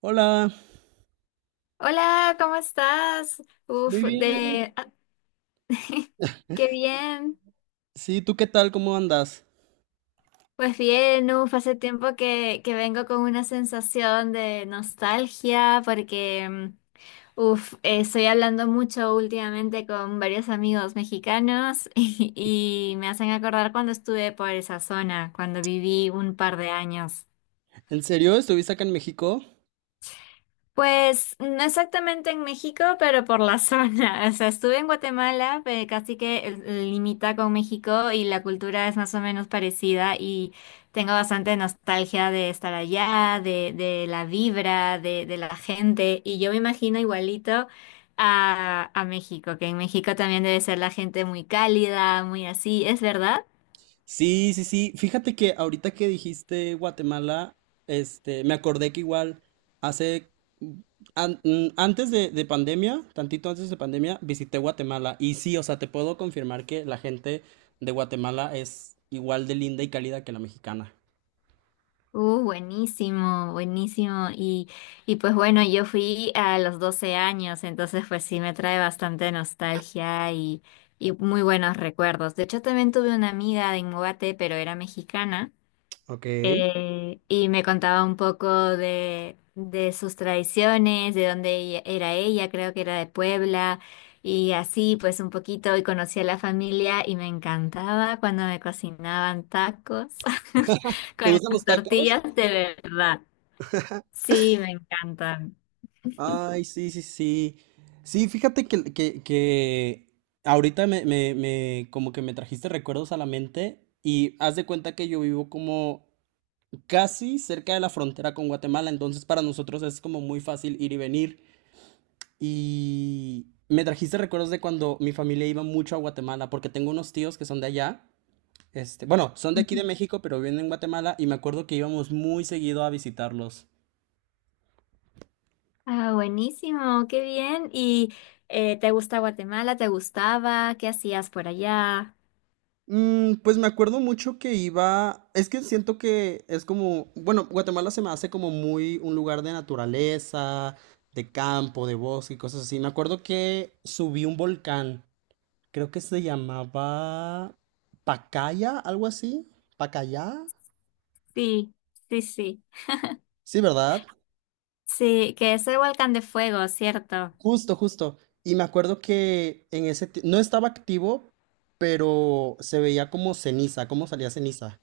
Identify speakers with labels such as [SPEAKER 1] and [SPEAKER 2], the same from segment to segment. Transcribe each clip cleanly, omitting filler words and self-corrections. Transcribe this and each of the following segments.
[SPEAKER 1] Hola.
[SPEAKER 2] Hola, ¿cómo estás?
[SPEAKER 1] Muy
[SPEAKER 2] Uf,
[SPEAKER 1] bien.
[SPEAKER 2] Qué bien.
[SPEAKER 1] Sí, ¿tú qué tal? ¿Cómo andas?
[SPEAKER 2] Pues bien, hace tiempo que vengo con una sensación de nostalgia porque, estoy hablando mucho últimamente con varios amigos mexicanos y me hacen acordar cuando estuve por esa zona, cuando viví un par de años.
[SPEAKER 1] ¿En serio? ¿Estuviste acá en México?
[SPEAKER 2] Pues no exactamente en México, pero por la zona. O sea, estuve en Guatemala, pero casi que limita con México y la cultura es más o menos parecida y tengo bastante nostalgia de estar allá, de la vibra, de la gente y yo me imagino igualito a México, que en México también debe ser la gente muy cálida, muy así, ¿es verdad?
[SPEAKER 1] Sí, sí, sí. Fíjate que ahorita que dijiste Guatemala, me acordé que igual hace, antes de pandemia, tantito antes de pandemia, visité Guatemala. Y sí, o sea, te puedo confirmar que la gente de Guatemala es igual de linda y cálida que la mexicana.
[SPEAKER 2] Buenísimo, buenísimo. Y pues bueno, yo fui a los 12 años, entonces pues sí me trae bastante nostalgia y muy buenos recuerdos. De hecho, también tuve una amiga de Inmobate, pero era mexicana,
[SPEAKER 1] Ok. ¿Te
[SPEAKER 2] y me contaba un poco de sus tradiciones, de dónde era ella, creo que era de Puebla, y así pues un poquito, y conocí a la familia y me encantaba cuando me cocinaban tacos,
[SPEAKER 1] gustan los tacos?
[SPEAKER 2] tortillas de verdad. Sí, me encantan.
[SPEAKER 1] Ay, sí, sí, sí. Sí, fíjate que ahorita me, me, me- como que me trajiste recuerdos a la mente y haz de cuenta que yo vivo como casi cerca de la frontera con Guatemala, entonces para nosotros es como muy fácil ir y venir. Y me trajiste recuerdos de cuando mi familia iba mucho a Guatemala, porque tengo unos tíos que son de allá, bueno, son de aquí
[SPEAKER 2] Ujú.
[SPEAKER 1] de México, pero viven en Guatemala y me acuerdo que íbamos muy seguido a visitarlos.
[SPEAKER 2] Ah, buenísimo, qué bien. ¿Y te gusta Guatemala? ¿Te gustaba? ¿Qué hacías por allá?
[SPEAKER 1] Mm, pues me acuerdo mucho que iba, es que siento que es como, bueno, Guatemala se me hace como muy un lugar de naturaleza, de campo, de bosque y cosas así. Me acuerdo que subí un volcán, creo que se llamaba Pacaya, algo así, Pacaya,
[SPEAKER 2] Sí, sí, sí.
[SPEAKER 1] sí, ¿verdad?
[SPEAKER 2] Sí, que es el volcán de fuego, ¿cierto?
[SPEAKER 1] Justo, justo. Y me acuerdo que en no estaba activo, pero se veía como ceniza, como salía ceniza.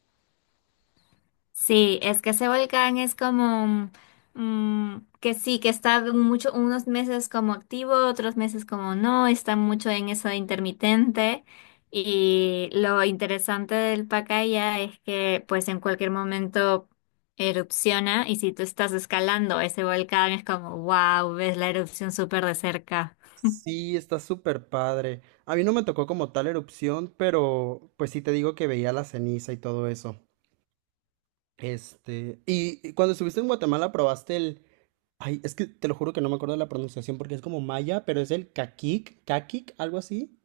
[SPEAKER 2] Sí, es que ese volcán es como que sí, que está mucho, unos meses como activo, otros meses como no, está mucho en eso de intermitente. Y lo interesante del Pacaya es que pues en cualquier momento erupciona y si tú estás escalando ese volcán es como wow, ves la erupción súper de cerca.
[SPEAKER 1] Sí, está súper padre. A mí no me tocó como tal erupción, pero pues sí te digo que veía la ceniza y todo eso. Este, y cuando estuviste en Guatemala probaste el... Ay, es que te lo juro que no me acuerdo de la pronunciación porque es como maya, pero es el caquic, caquic, algo así.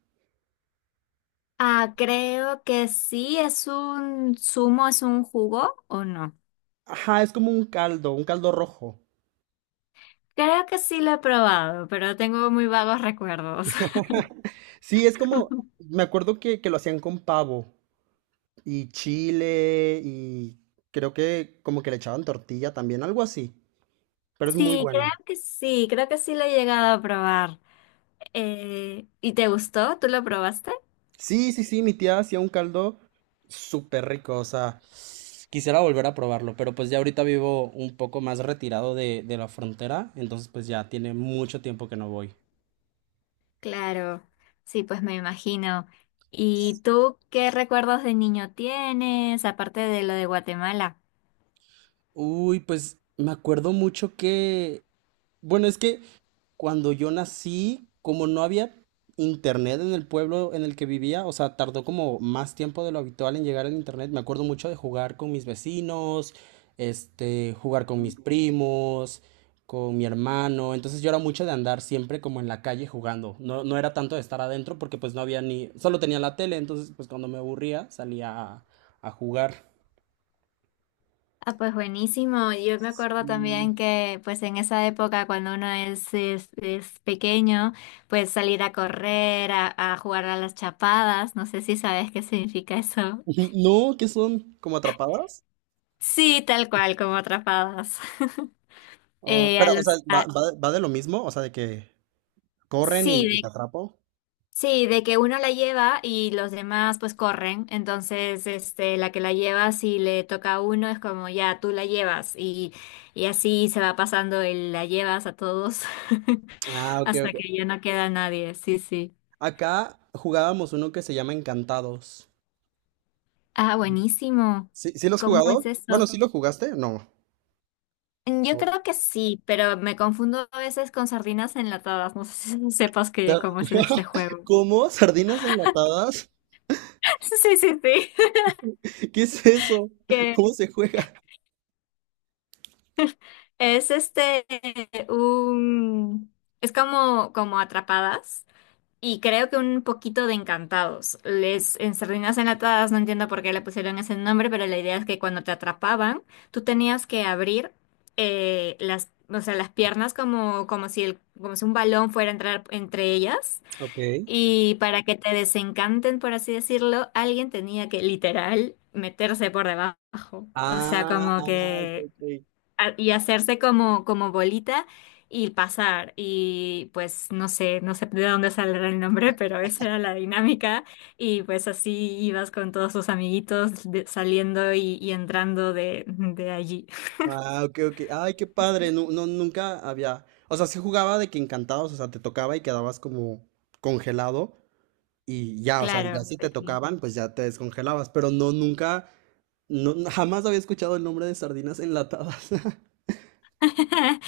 [SPEAKER 2] Ah, creo que sí, es un zumo, es un jugo o no.
[SPEAKER 1] Ajá, es como un caldo rojo.
[SPEAKER 2] Creo que sí lo he probado, pero tengo muy vagos recuerdos.
[SPEAKER 1] Sí, es como, me acuerdo que lo hacían con pavo y chile y creo que como que le echaban tortilla también, algo así, pero es muy
[SPEAKER 2] Sí, creo
[SPEAKER 1] bueno.
[SPEAKER 2] que sí, creo que sí lo he llegado a probar. ¿Y te gustó? ¿Tú lo probaste?
[SPEAKER 1] Sí, sí, sí, mi tía hacía un caldo súper rico, o sea, quisiera volver a probarlo, pero pues ya ahorita vivo un poco más retirado de la frontera, entonces pues ya tiene mucho tiempo que no voy.
[SPEAKER 2] Claro, sí, pues me imagino. ¿Y tú qué recuerdos de niño tienes, aparte de lo de Guatemala?
[SPEAKER 1] Uy, pues me acuerdo mucho que, bueno, es que cuando yo nací, como no había internet en el pueblo en el que vivía, o sea, tardó como más tiempo de lo habitual en llegar el internet. Me acuerdo mucho de jugar con mis vecinos, jugar con mis primos, con mi hermano. Entonces yo era mucho de andar siempre como en la calle jugando. No era tanto de estar adentro porque pues no había ni, solo tenía la tele, entonces pues cuando me aburría salía a jugar.
[SPEAKER 2] Ah, pues buenísimo. Yo me acuerdo
[SPEAKER 1] Mm.
[SPEAKER 2] también que pues en esa época cuando uno es pequeño, pues salir a correr, a jugar a las chapadas, no sé si sabes qué significa eso.
[SPEAKER 1] No, ¿qué son? ¿Como atrapadas?
[SPEAKER 2] Sí, tal cual, como atrapadas.
[SPEAKER 1] Oh,
[SPEAKER 2] Eh, a
[SPEAKER 1] pero, o sea,
[SPEAKER 2] los,
[SPEAKER 1] ¿va,
[SPEAKER 2] a-
[SPEAKER 1] va, va de lo mismo? O sea, de que corren
[SPEAKER 2] sí,
[SPEAKER 1] y te
[SPEAKER 2] de,
[SPEAKER 1] atrapo.
[SPEAKER 2] sí, de que uno la lleva y los demás pues corren. Entonces, este, la que la lleva, si le toca a uno, es como ya tú la llevas. Y así se va pasando el la llevas a todos
[SPEAKER 1] Ah, ok,
[SPEAKER 2] hasta
[SPEAKER 1] ok.
[SPEAKER 2] que ya no queda nadie. Sí, sí.
[SPEAKER 1] Acá jugábamos uno que se llama Encantados.
[SPEAKER 2] Ah, buenísimo.
[SPEAKER 1] ¿Sí, sí lo has
[SPEAKER 2] ¿Cómo
[SPEAKER 1] jugado?
[SPEAKER 2] es
[SPEAKER 1] Bueno,
[SPEAKER 2] eso?
[SPEAKER 1] ¿sí lo jugaste? No.
[SPEAKER 2] Yo
[SPEAKER 1] No.
[SPEAKER 2] creo que sí, pero me confundo a veces con sardinas enlatadas. No sé si sepas que
[SPEAKER 1] Da-
[SPEAKER 2] cómo es este juego.
[SPEAKER 1] ¿Cómo? ¿Sardinas enlatadas?
[SPEAKER 2] Sí, sí, sí.
[SPEAKER 1] ¿Qué es eso? ¿Cómo
[SPEAKER 2] que
[SPEAKER 1] se juega?
[SPEAKER 2] es este un es como como Atrapadas y creo que un poquito de Encantados. Les en Sardinas Enlatadas no entiendo por qué le pusieron ese nombre, pero la idea es que cuando te atrapaban, tú tenías que abrir las O sea, las piernas como, como si un balón fuera a entrar entre ellas.
[SPEAKER 1] Ok.
[SPEAKER 2] Y para que te desencanten, por así decirlo, alguien tenía que literal meterse por debajo. O sea,
[SPEAKER 1] Ah,
[SPEAKER 2] como
[SPEAKER 1] ah, ok,
[SPEAKER 2] que
[SPEAKER 1] ok.
[SPEAKER 2] y hacerse como bolita y pasar. Y pues no sé, no sé de dónde saldrá el nombre, pero esa era la dinámica. Y pues así ibas con todos tus amiguitos saliendo y entrando de allí.
[SPEAKER 1] Ah, ok, ok. Ay, qué padre. No, no, nunca había. O sea, se jugaba de que encantados, o sea, te tocaba y quedabas como congelado y ya, o sea, y ya
[SPEAKER 2] Claro,
[SPEAKER 1] si te
[SPEAKER 2] pues sí.
[SPEAKER 1] tocaban, pues ya te descongelabas. Pero no, nunca. No, no, jamás había escuchado el nombre de sardinas enlatadas.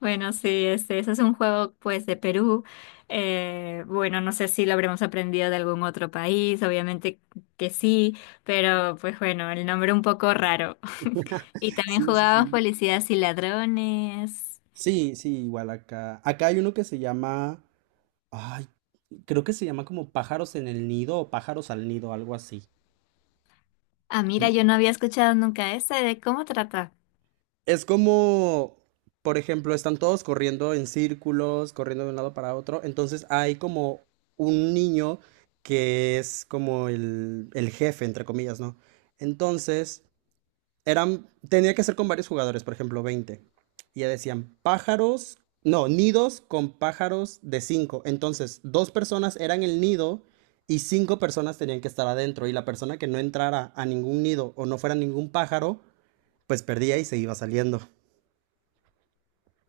[SPEAKER 2] Bueno, sí, este, ese es un juego pues de Perú. Bueno, no sé si lo habremos aprendido de algún otro país, obviamente que sí, pero pues bueno, el nombre un poco raro. Y también
[SPEAKER 1] Sí, sí,
[SPEAKER 2] jugábamos
[SPEAKER 1] sí.
[SPEAKER 2] policías y ladrones.
[SPEAKER 1] Sí, sí, igual acá. Acá hay uno que se llama, ay, creo que se llama como pájaros en el nido o pájaros al nido, algo así.
[SPEAKER 2] Ah,
[SPEAKER 1] Mm.
[SPEAKER 2] mira, yo no había escuchado nunca ese. ¿De cómo trata?
[SPEAKER 1] Es como, por ejemplo, están todos corriendo en círculos, corriendo de un lado para otro. Entonces hay como un niño que es como el jefe, entre comillas, ¿no? Entonces eran, tenía que ser con varios jugadores, por ejemplo, 20. Y ya decían pájaros, no, nidos con pájaros de cinco. Entonces, dos personas eran el nido y cinco personas tenían que estar adentro. Y la persona que no entrara a ningún nido o no fuera ningún pájaro, pues perdía y se iba saliendo.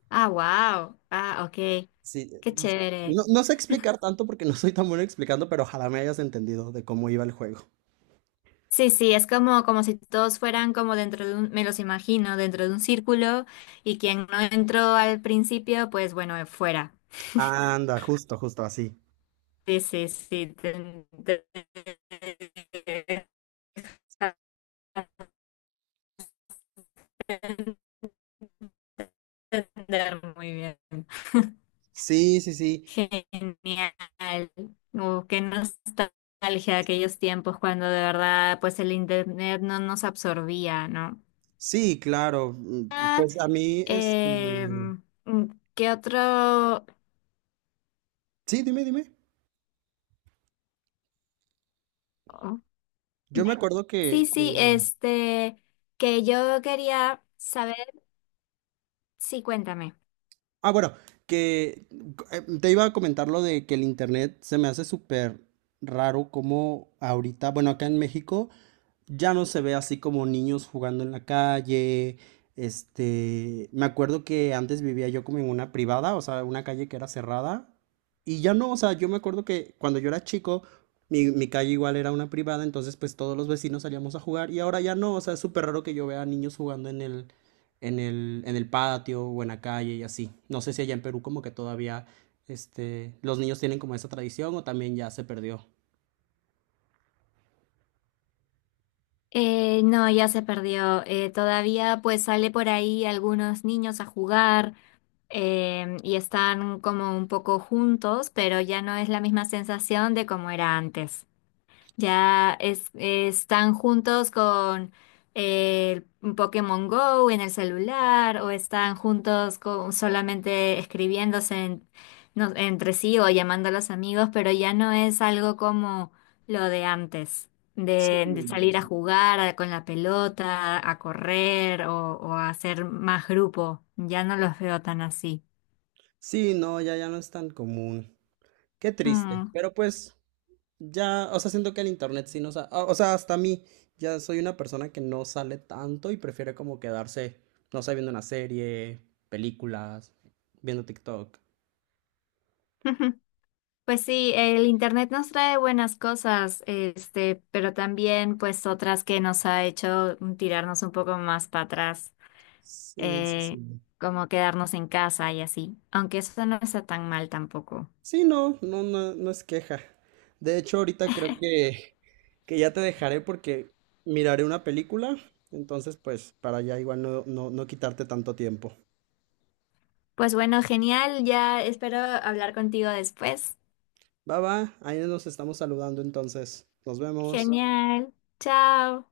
[SPEAKER 2] Ah, wow. Ah, ok.
[SPEAKER 1] Sí,
[SPEAKER 2] Qué chévere.
[SPEAKER 1] no, no sé explicar tanto porque no soy tan bueno explicando, pero ojalá me hayas entendido de cómo iba el juego.
[SPEAKER 2] Sí, sí, es como, como si todos fueran como dentro de un, me los imagino, dentro de un círculo y quien no entró al principio, pues bueno, fuera.
[SPEAKER 1] Anda, justo, justo así.
[SPEAKER 2] Sí, sí, sí. Te- te- te- entender muy bien.
[SPEAKER 1] Sí, sí, sí.
[SPEAKER 2] Genial. Qué nostalgia de aquellos tiempos cuando de verdad pues el internet no nos absorbía, ¿no?
[SPEAKER 1] Sí, claro. Pues a mí, este,
[SPEAKER 2] Em, mm, ¿Qué otro?
[SPEAKER 1] sí, dime, dime.
[SPEAKER 2] oh, me-
[SPEAKER 1] Yo me acuerdo
[SPEAKER 2] Sí, sí, este, que yo quería saber, sí, cuéntame.
[SPEAKER 1] ah, bueno, que te iba a comentar lo de que el internet se me hace súper raro como ahorita, bueno, acá en México ya no se ve así como niños jugando en la calle. Este, me acuerdo que antes vivía yo como en una privada, o sea, una calle que era cerrada. Y ya no, o sea, yo me acuerdo que cuando yo era chico, mi calle igual era una privada, entonces pues todos los vecinos salíamos a jugar y ahora ya no, o sea, es súper raro que yo vea niños jugando en en el patio o en la calle y así. No sé si allá en Perú como que todavía, los niños tienen como esa tradición o también ya se perdió.
[SPEAKER 2] No, ya se perdió. Todavía pues sale por ahí algunos niños a jugar y están como un poco juntos, pero ya no es la misma sensación de como era antes. Ya están juntos con el Pokémon Go en el celular o están juntos con, solamente escribiéndose entre sí o llamando a los amigos, pero ya no es algo como lo de antes,
[SPEAKER 1] Sí.
[SPEAKER 2] de salir a jugar con la pelota, a correr o a hacer más grupo. Ya no los veo tan así.
[SPEAKER 1] Sí, no, ya, ya no es tan común. Qué triste,
[SPEAKER 2] Mm.
[SPEAKER 1] pero pues ya, o sea, siento que el internet sí nos ha, o sea, hasta a mí, ya soy una persona que no sale tanto y prefiere como quedarse, no sé, viendo una serie, películas, viendo TikTok.
[SPEAKER 2] Pues sí, el internet nos trae buenas cosas, este, pero también pues otras que nos ha hecho tirarnos un poco más para atrás,
[SPEAKER 1] Sí, sí,
[SPEAKER 2] eh,
[SPEAKER 1] sí.
[SPEAKER 2] como quedarnos en casa y así, aunque eso no está tan mal tampoco.
[SPEAKER 1] Sí, no, no, no, no es queja. De hecho, ahorita creo que ya te dejaré porque miraré una película, entonces pues para ya igual no, no, no quitarte tanto tiempo.
[SPEAKER 2] Pues bueno, genial, ya espero hablar contigo después.
[SPEAKER 1] Va, va, ahí nos estamos saludando entonces. Nos vemos.
[SPEAKER 2] Genial, chao.